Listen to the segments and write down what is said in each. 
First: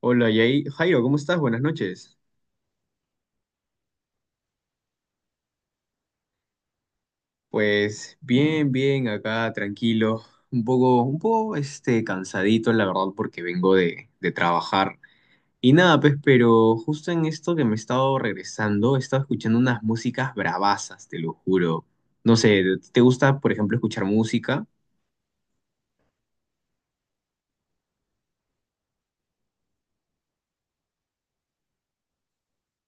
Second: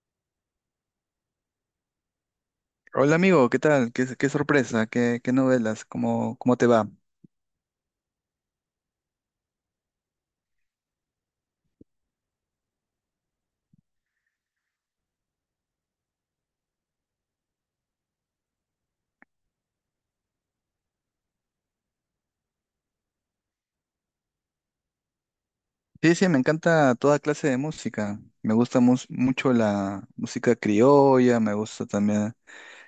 Hola, Jairo, ¿cómo estás? Buenas noches. Hola amigo, ¿qué tal? ¿Qué sorpresa? ¿Qué novelas? ¿Cómo te va? Pues bien, bien, acá tranquilo, un poco cansadito, la verdad, porque vengo de trabajar. Y nada, pues, pero justo en esto que me he estado regresando, he estado escuchando unas músicas bravasas, te lo juro. No sé, ¿te gusta, por ejemplo, escuchar música? Sí, sí, me encanta toda clase de música. Me gusta mucho la música criolla, me gusta también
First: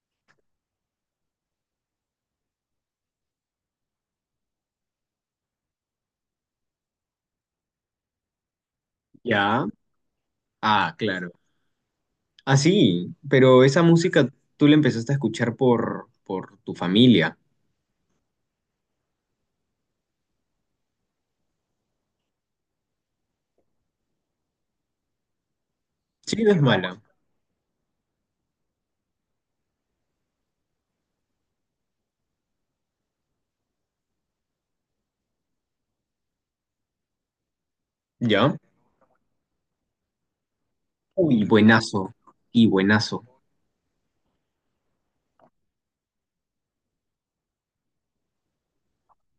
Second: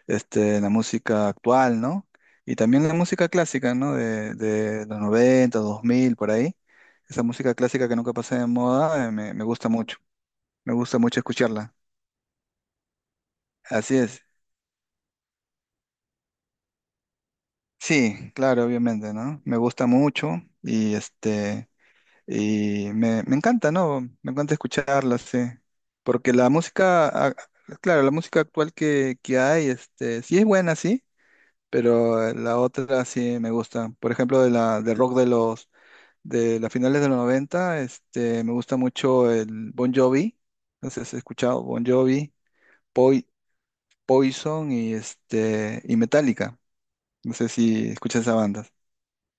la música actual, ¿no? Y también la música clásica, ¿no? De los 90, 2000 por ahí. Esa música clásica que nunca pasa de moda, me Ya. gusta mucho. Me Ah, gusta mucho claro. escucharla. Ah, sí, pero esa Así es. música tú la empezaste a escuchar por tu familia. Sí, claro, obviamente, ¿no? Me gusta mucho y Y me encanta, ¿no? Me encanta escucharla, sí. Porque Sí, la no es mala. música, claro, la música actual que hay, sí es buena, sí, pero la otra sí me gusta. Por ejemplo, de rock de las finales de los 90 me ¿Ya? gusta mucho el Bon Jovi. No sé si has Uy, escuchado Bon buenazo. Jovi, Y buenazo. Poi- Poison y y Metallica. No sé si escuchas esa banda.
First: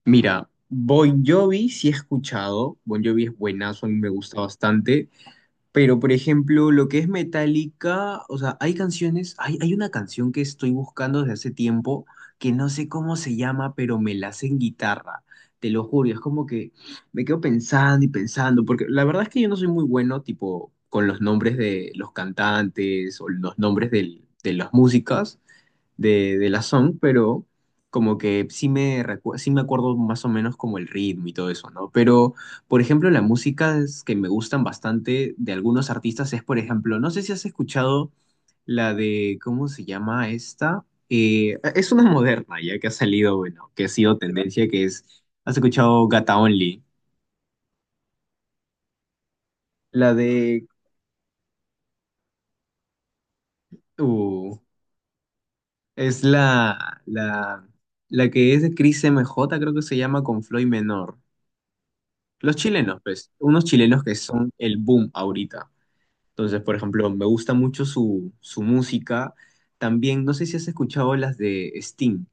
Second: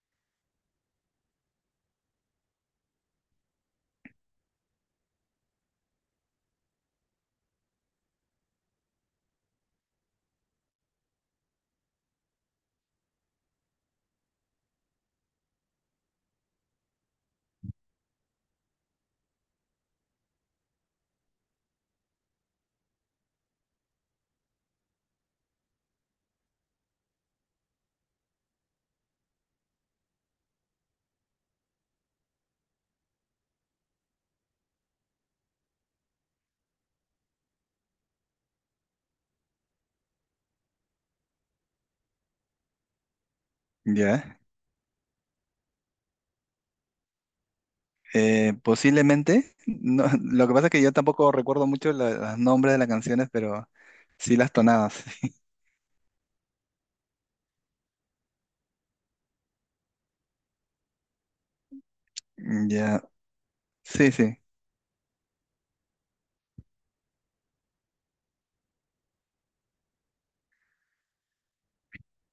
Mira, Bon Jovi sí he escuchado. Bon Jovi es buenazo, a mí me gusta bastante. Pero, por ejemplo, lo que es Metallica, o sea, hay canciones, hay una canción que estoy buscando desde hace tiempo que no sé cómo se llama, pero me la sé en guitarra. Te lo juro, y es como que me quedo pensando y pensando, porque la verdad es que yo no soy muy bueno, tipo, con los nombres de los cantantes o los nombres de las músicas. De la song, pero como que sí me acuerdo más o menos como el ritmo y todo eso, ¿no? Pero, por ejemplo, las músicas que me gustan bastante de algunos artistas es, por ejemplo, no sé si has escuchado la de, ¿cómo se llama esta? Es una moderna ya que ha salido, bueno, que ha sido ¿Ya? tendencia, que es, ¿has escuchado Gata Only? Posiblemente. No, La lo que de, pasa es que yo tampoco recuerdo mucho los nombres de las canciones, pero sí las uh, tonadas. es la, la, la que es de Cris M J, creo que se llama, con Floyd Menor. Los chilenos, Ya, pues, unos chilenos sí, que sí. son el boom ahorita. Entonces, por ejemplo, me gusta mucho su música. También, no sé si has escuchado las de Sting,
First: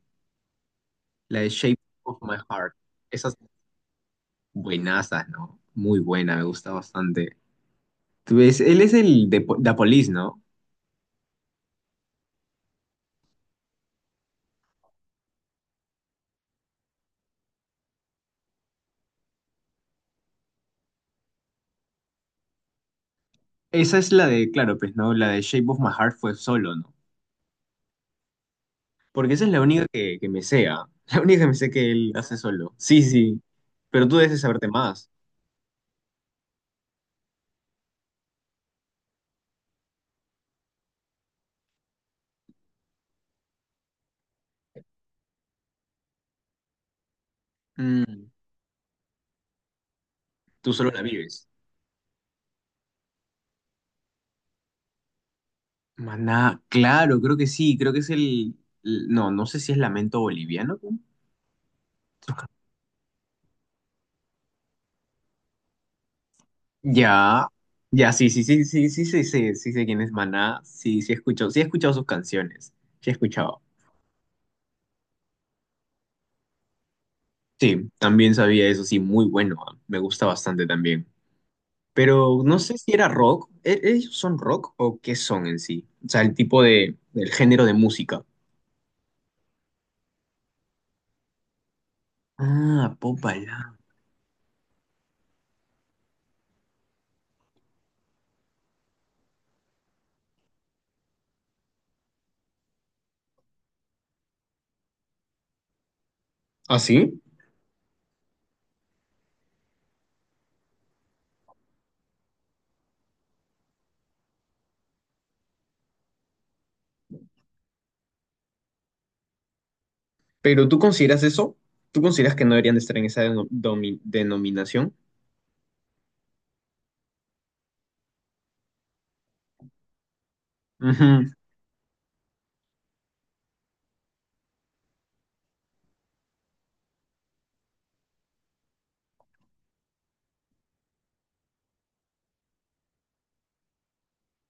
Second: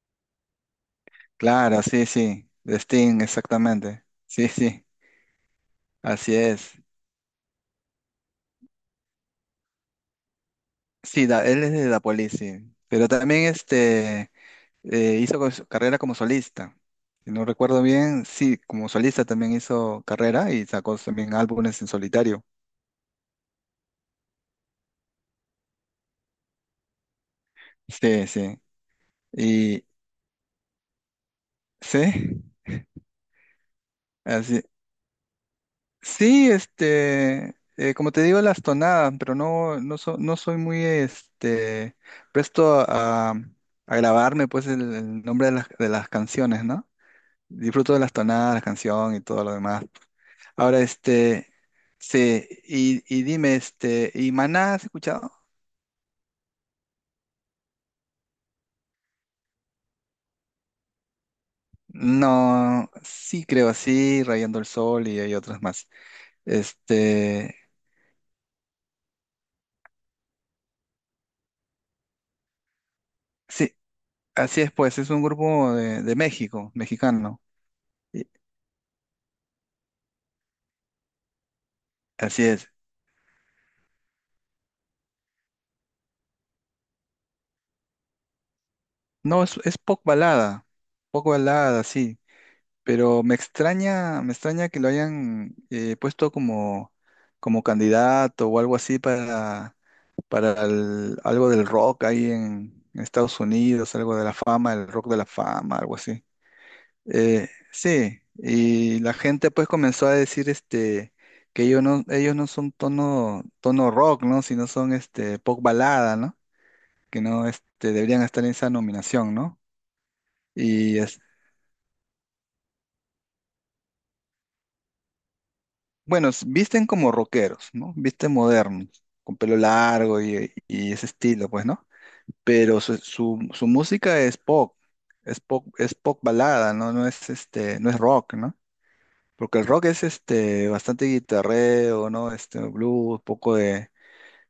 la de Shape Claro, sí, of My sí. Heart. De Sting, Esas exactamente. Sí, sí. buenazas, ¿no? Muy Así buena, me gusta es. bastante. Tú ves, él es el de Da Police, ¿no? Sí, él es de Dapolis, sí. Pero también hizo su carrera como solista. Si no recuerdo bien, sí, como solista también hizo carrera y sacó también álbumes en solitario. Esa es la de, claro, pues, ¿no? La de Shape of My Heart fue solo, ¿no? Sí, sí. Porque esa es la Y única que me sea. La única que me sé que él hace sí, solo. Sí, sí. Pero tú debes de así. saberte más. Sí, como te digo, las tonadas, pero no soy muy, presto a grabarme, pues, el nombre de las canciones, ¿no? Disfruto de las Mm. tonadas, la canción y todo lo demás. Tú Ahora, solo la vives. Sí, y dime, ¿y Maná has escuchado? Maná, claro, creo que sí, creo que es no, no sé si es Lamento boliviano, ¿no? No, sí creo, sí, Rayando el Sol y hay otras más. Ya, Este, ya, sí, sí, sí, sí, sí, sí, sí, sí sé quién es Maná, sí, sí he escuchado sus canciones, sí he escuchado. sí, así es, pues, es un grupo de México, mexicano. Sí, Y- también sabía eso, sí, muy bueno, ah, me gusta bastante también. Pero Así no es. sé si era rock, ¿ellos son rock o qué son en sí? O sea, el tipo de, el género de música. No, es pop balada, sí, Ah, pero Popala. Me extraña que lo hayan puesto como, como candidato o algo así para, algo del rock ahí en Estados Unidos, algo de la fama, el rock de la fama, algo así. ¿Ah, sí? Sí, y la gente pues comenzó a decir que ellos no son tono rock, ¿no? Sino son pop balada, ¿no? Que no deberían estar en esa nominación, ¿no? ¿Pero tú Y, consideras eso? ¿Tú consideras que no deberían de estar en esa denominación? bueno, visten como rockeros, ¿no? Visten modernos, con pelo largo y ese Ujú. estilo, pues, ¿no? Pero su música es pop, es pop, es pop balada, ¿no? No es no es rock, ¿no? Porque el rock es bastante guitarreo, ¿no? Este blues,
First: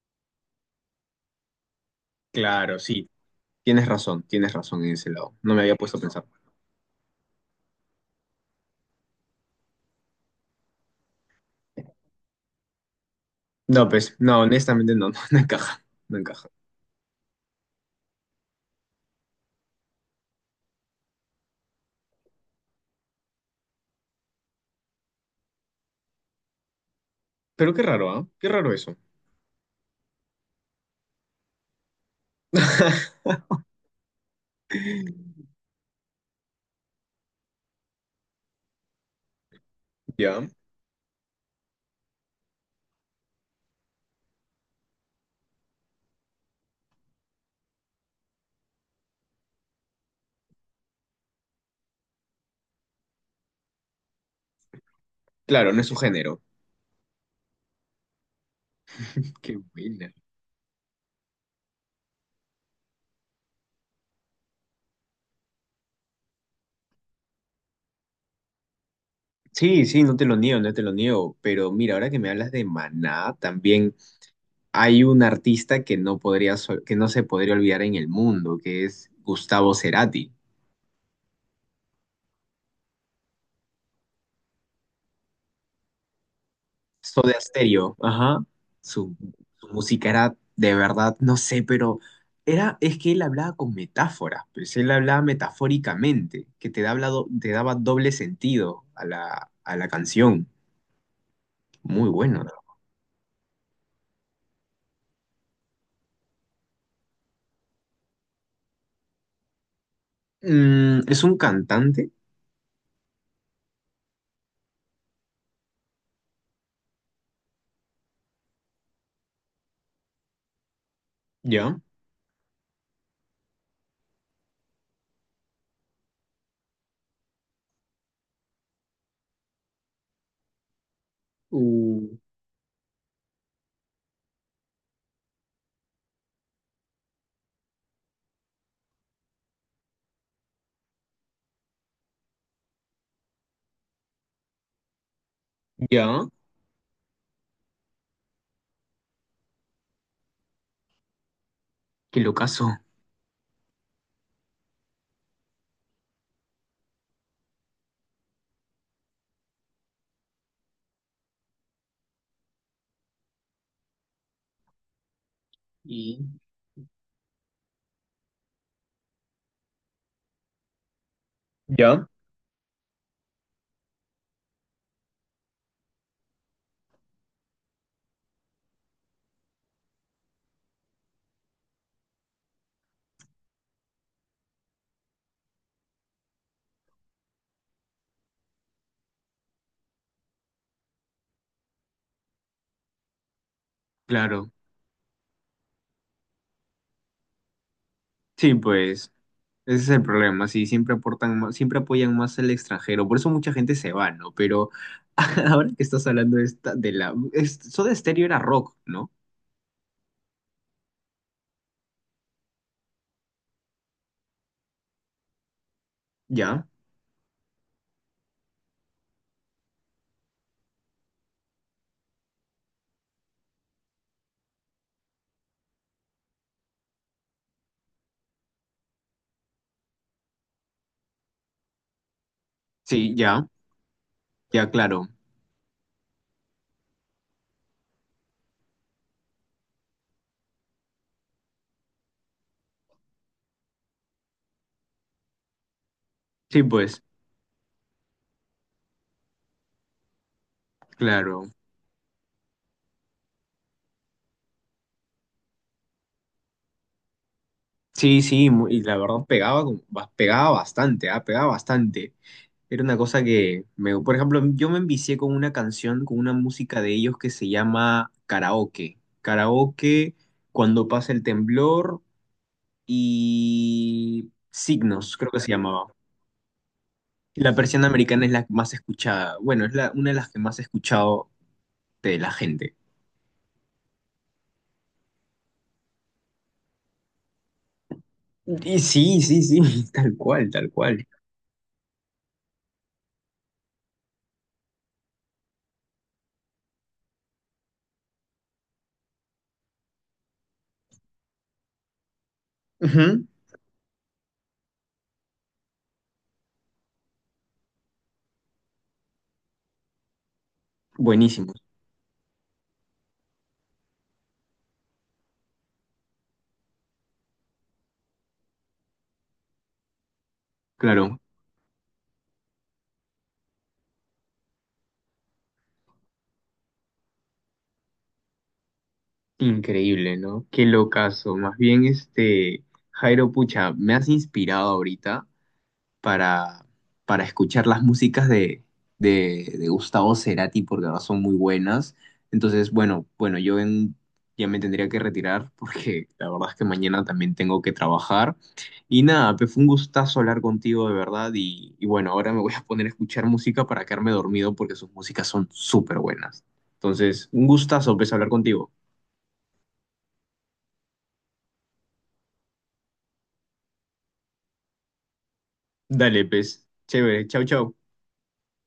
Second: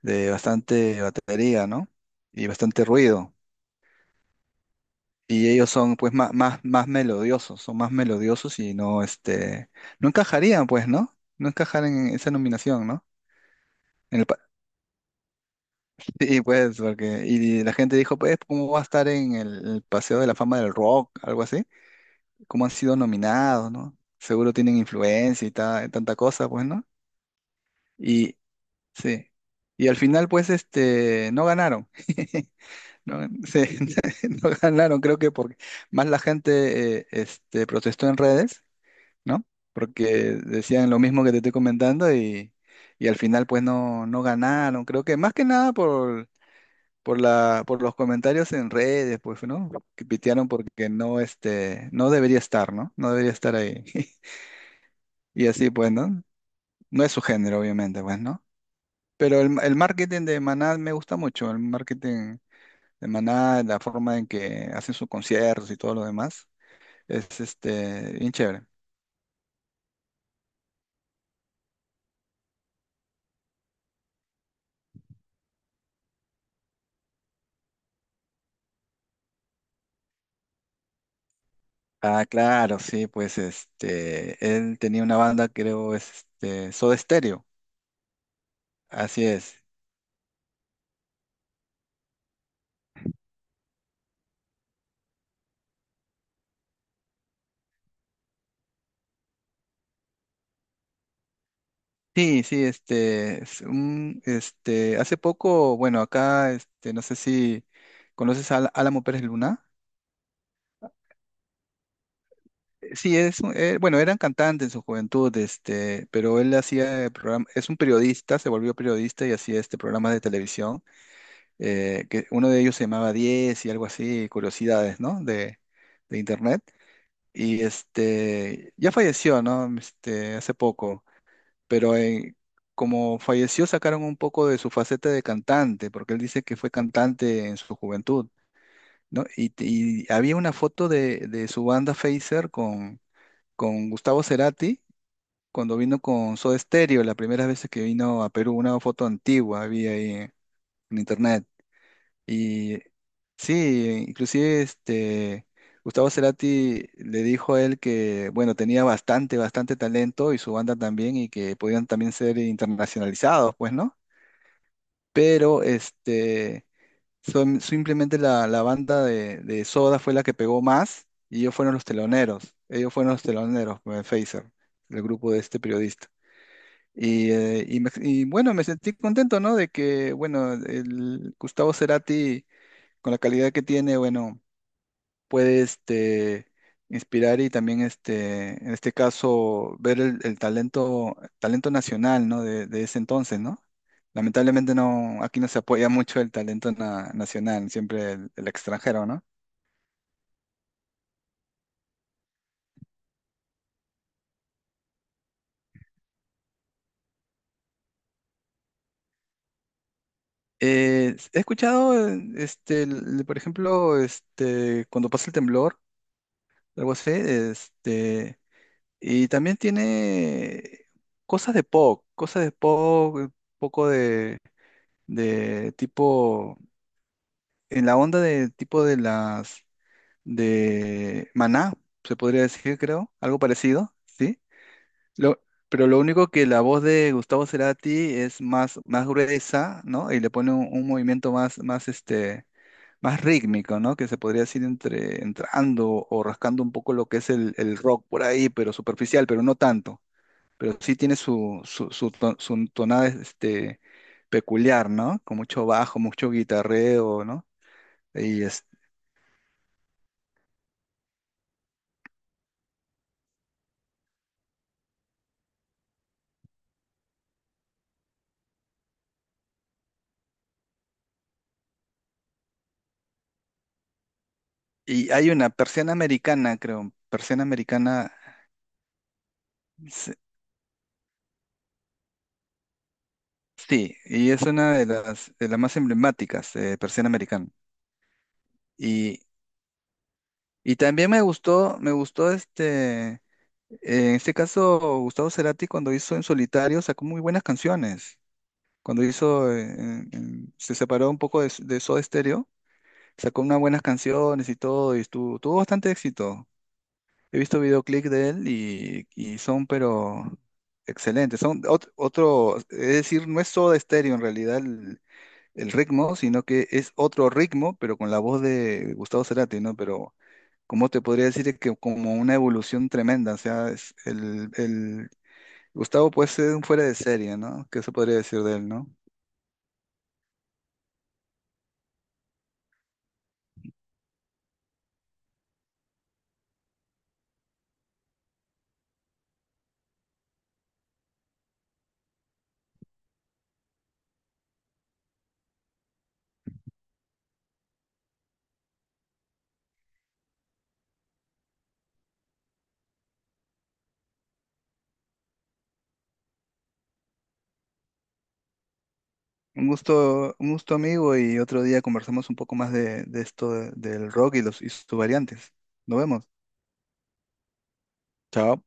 de bastante batería, ¿no? Y Claro, bastante sí, ruido. Tienes razón en ese lado. Y No me ellos había son puesto a pues pensar. Más melodiosos, son más melodiosos y no no encajarían, pues, ¿no? No encajarían en esa nominación, ¿no? No, pues, En el, no, honestamente no, no, no encaja, no sí, encaja. pues, porque, y la gente dijo, pues, ¿cómo va a estar en el Paseo de la Fama del Rock? Algo así. ¿Cómo han sido nominados, no? Seguro tienen influencia y tanta cosa, pues, ¿no? Pero qué raro, ¿ah? Y Qué raro eso. sí. Y al final, pues, no ganaron. No, sí, no ganaron, creo que porque más la gente protestó en redes, ¿no? Porque Ya, decían lo mismo que te estoy comentando y al final, pues, no ganaron. Creo que más que nada por la, por los comentarios en redes, pues, ¿no? Que pitearon porque no, no debería estar, ¿no? No debería estar ahí. Y así, claro, no es pues, su ¿no? género. No es su género, obviamente, pues, ¿no? Pero Qué el buena. marketing de Maná me gusta mucho, el marketing de Maná, la forma en que hacen sus conciertos y todo lo demás, es, bien chévere. Sí, sí, no te lo niego, no te lo niego. Pero mira, ahora que me hablas de Maná, también hay un artista que no podría, que no se podría olvidar en el mundo, que es Gustavo Cerati. Ah, claro, sí, pues, él tenía una banda, creo, es, Soda Soda Stereo, Stereo, ajá. Su, así es. su música era de verdad, no sé, pero era, es que él hablaba con metáforas, pues él hablaba metafóricamente, que te daba, te daba doble sentido a a la canción. Muy bueno, Sí, ¿no? sí, hace poco, bueno, acá, no sé si conoces a Álamo Pérez Luna. Mm, es un cantante, Sí, bueno, eran cantantes en su juventud, pero él hacía programa, es un periodista, se volvió periodista y hacía este programa de televisión, ya. Que uno de ellos se llamaba 10 y algo así, curiosidades, ¿no? De internet. Y ya falleció, ¿no? Hace poco. Pero Uh, como falleció sacaron un poco de su faceta de cantante, porque él dice que fue cantante en su juventud, ¿no? Y había una foto de su banda Facer con Gustavo Cerati cuando vino ya. con Soda Stereo, la primera vez que vino a Perú, una foto antigua había ahí en internet. Qué locazo. Y sí, inclusive Gustavo Cerati le dijo a él que, bueno, tenía bastante talento y su banda también y que podían también ser internacionalizados, pues, ¿no? Pero Y... simplemente la banda de Soda fue la que pegó más y ellos fueron los ya. teloneros, ellos fueron los teloneros, Phaser, el grupo de este periodista. Y, y bueno, me sentí contento, ¿no? De que, bueno, el Gustavo Cerati, con la calidad que tiene, bueno puede inspirar y también en este caso ver el talento, talento nacional, ¿no? De ese entonces, ¿no? Claro. Lamentablemente no, aquí no se apoya mucho el talento nacional, siempre el Sí, extranjero, pues. ¿no? Ese es el problema, sí, siempre aportan más, siempre apoyan más al extranjero, por eso mucha gente se va, ¿no? Pero ahora que estás hablando de esta, es, Soda Stereo era rock, ¿no? He escuchado, por ejemplo, cuando pasa el temblor, Ya, algo así, y también tiene cosas de pop, un poco de tipo en la onda de tipo de las de Maná, se podría decir, creo, sí, algo ya, parecido, ¿sí? ya, claro, Lo, pero lo único que la voz de Gustavo Cerati es más gruesa, ¿no? Y le pone un movimiento este, más rítmico, ¿no? Que se podría decir entrando o sí, rascando un poco pues, lo que es el rock por ahí, pero superficial, pero no tanto. Pero sí tiene claro, su tonada, peculiar, ¿no? Con mucho bajo, mucho guitarreo, ¿no? sí, Y sí, y la verdad pegaba, pegaba bastante, ah, pegaba bastante. Era una cosa que, me, por ejemplo, yo me envicié con una canción, con una música de ellos que se llama Karaoke, Karaoke, Cuando pasa el temblor. Y y Signos, creo hay que se una llamaba. persiana americana, creo, persiana La persiana americana, americana es la más escuchada, bueno, es la, una s- de las que más he escuchado de la gente. sí, y es una de las más emblemáticas, persiana americana. Y sí, Y, sí, sí, tal cual, tal y cual. también me gustó en este caso, Gustavo Cerati cuando hizo En Solitario sacó muy buenas canciones. Cuando hizo, se separó un poco de Soda Stereo, Ujú. sacó unas buenas canciones y todo, y tuvo bastante éxito. He visto videoclip de él y son, pero excelentes. Buenísimo, Son otro, es decir, no es Soda Stereo en realidad el ritmo, sino que es otro ritmo, pero con la voz de Gustavo Cerati, ¿no? Pero, ¿cómo te claro, podría decir que como una evolución tremenda? O sea, es Gustavo puede ser un fuera de serie, ¿no? ¿Qué se podría decir de él, no? increíble, ¿no? Qué locazo. Más bien, este, Jairo, pucha, me has inspirado ahorita. para, para escuchar las músicas de Gustavo Cerati porque ahora son muy buenas. Entonces, bueno, bueno, ya me tendría que retirar porque la verdad es que mañana también tengo que trabajar. Y nada, pues fue un gustazo hablar contigo de verdad y bueno, ahora me voy a poner a escuchar música para quedarme dormido porque sus músicas son súper buenas. Entonces, un gustazo, pues, hablar contigo. Un gusto amigo y otro día conversamos un poco más de esto del rock y sus variantes. Nos Dale, vemos. pues, chévere, chau, chau. Chao.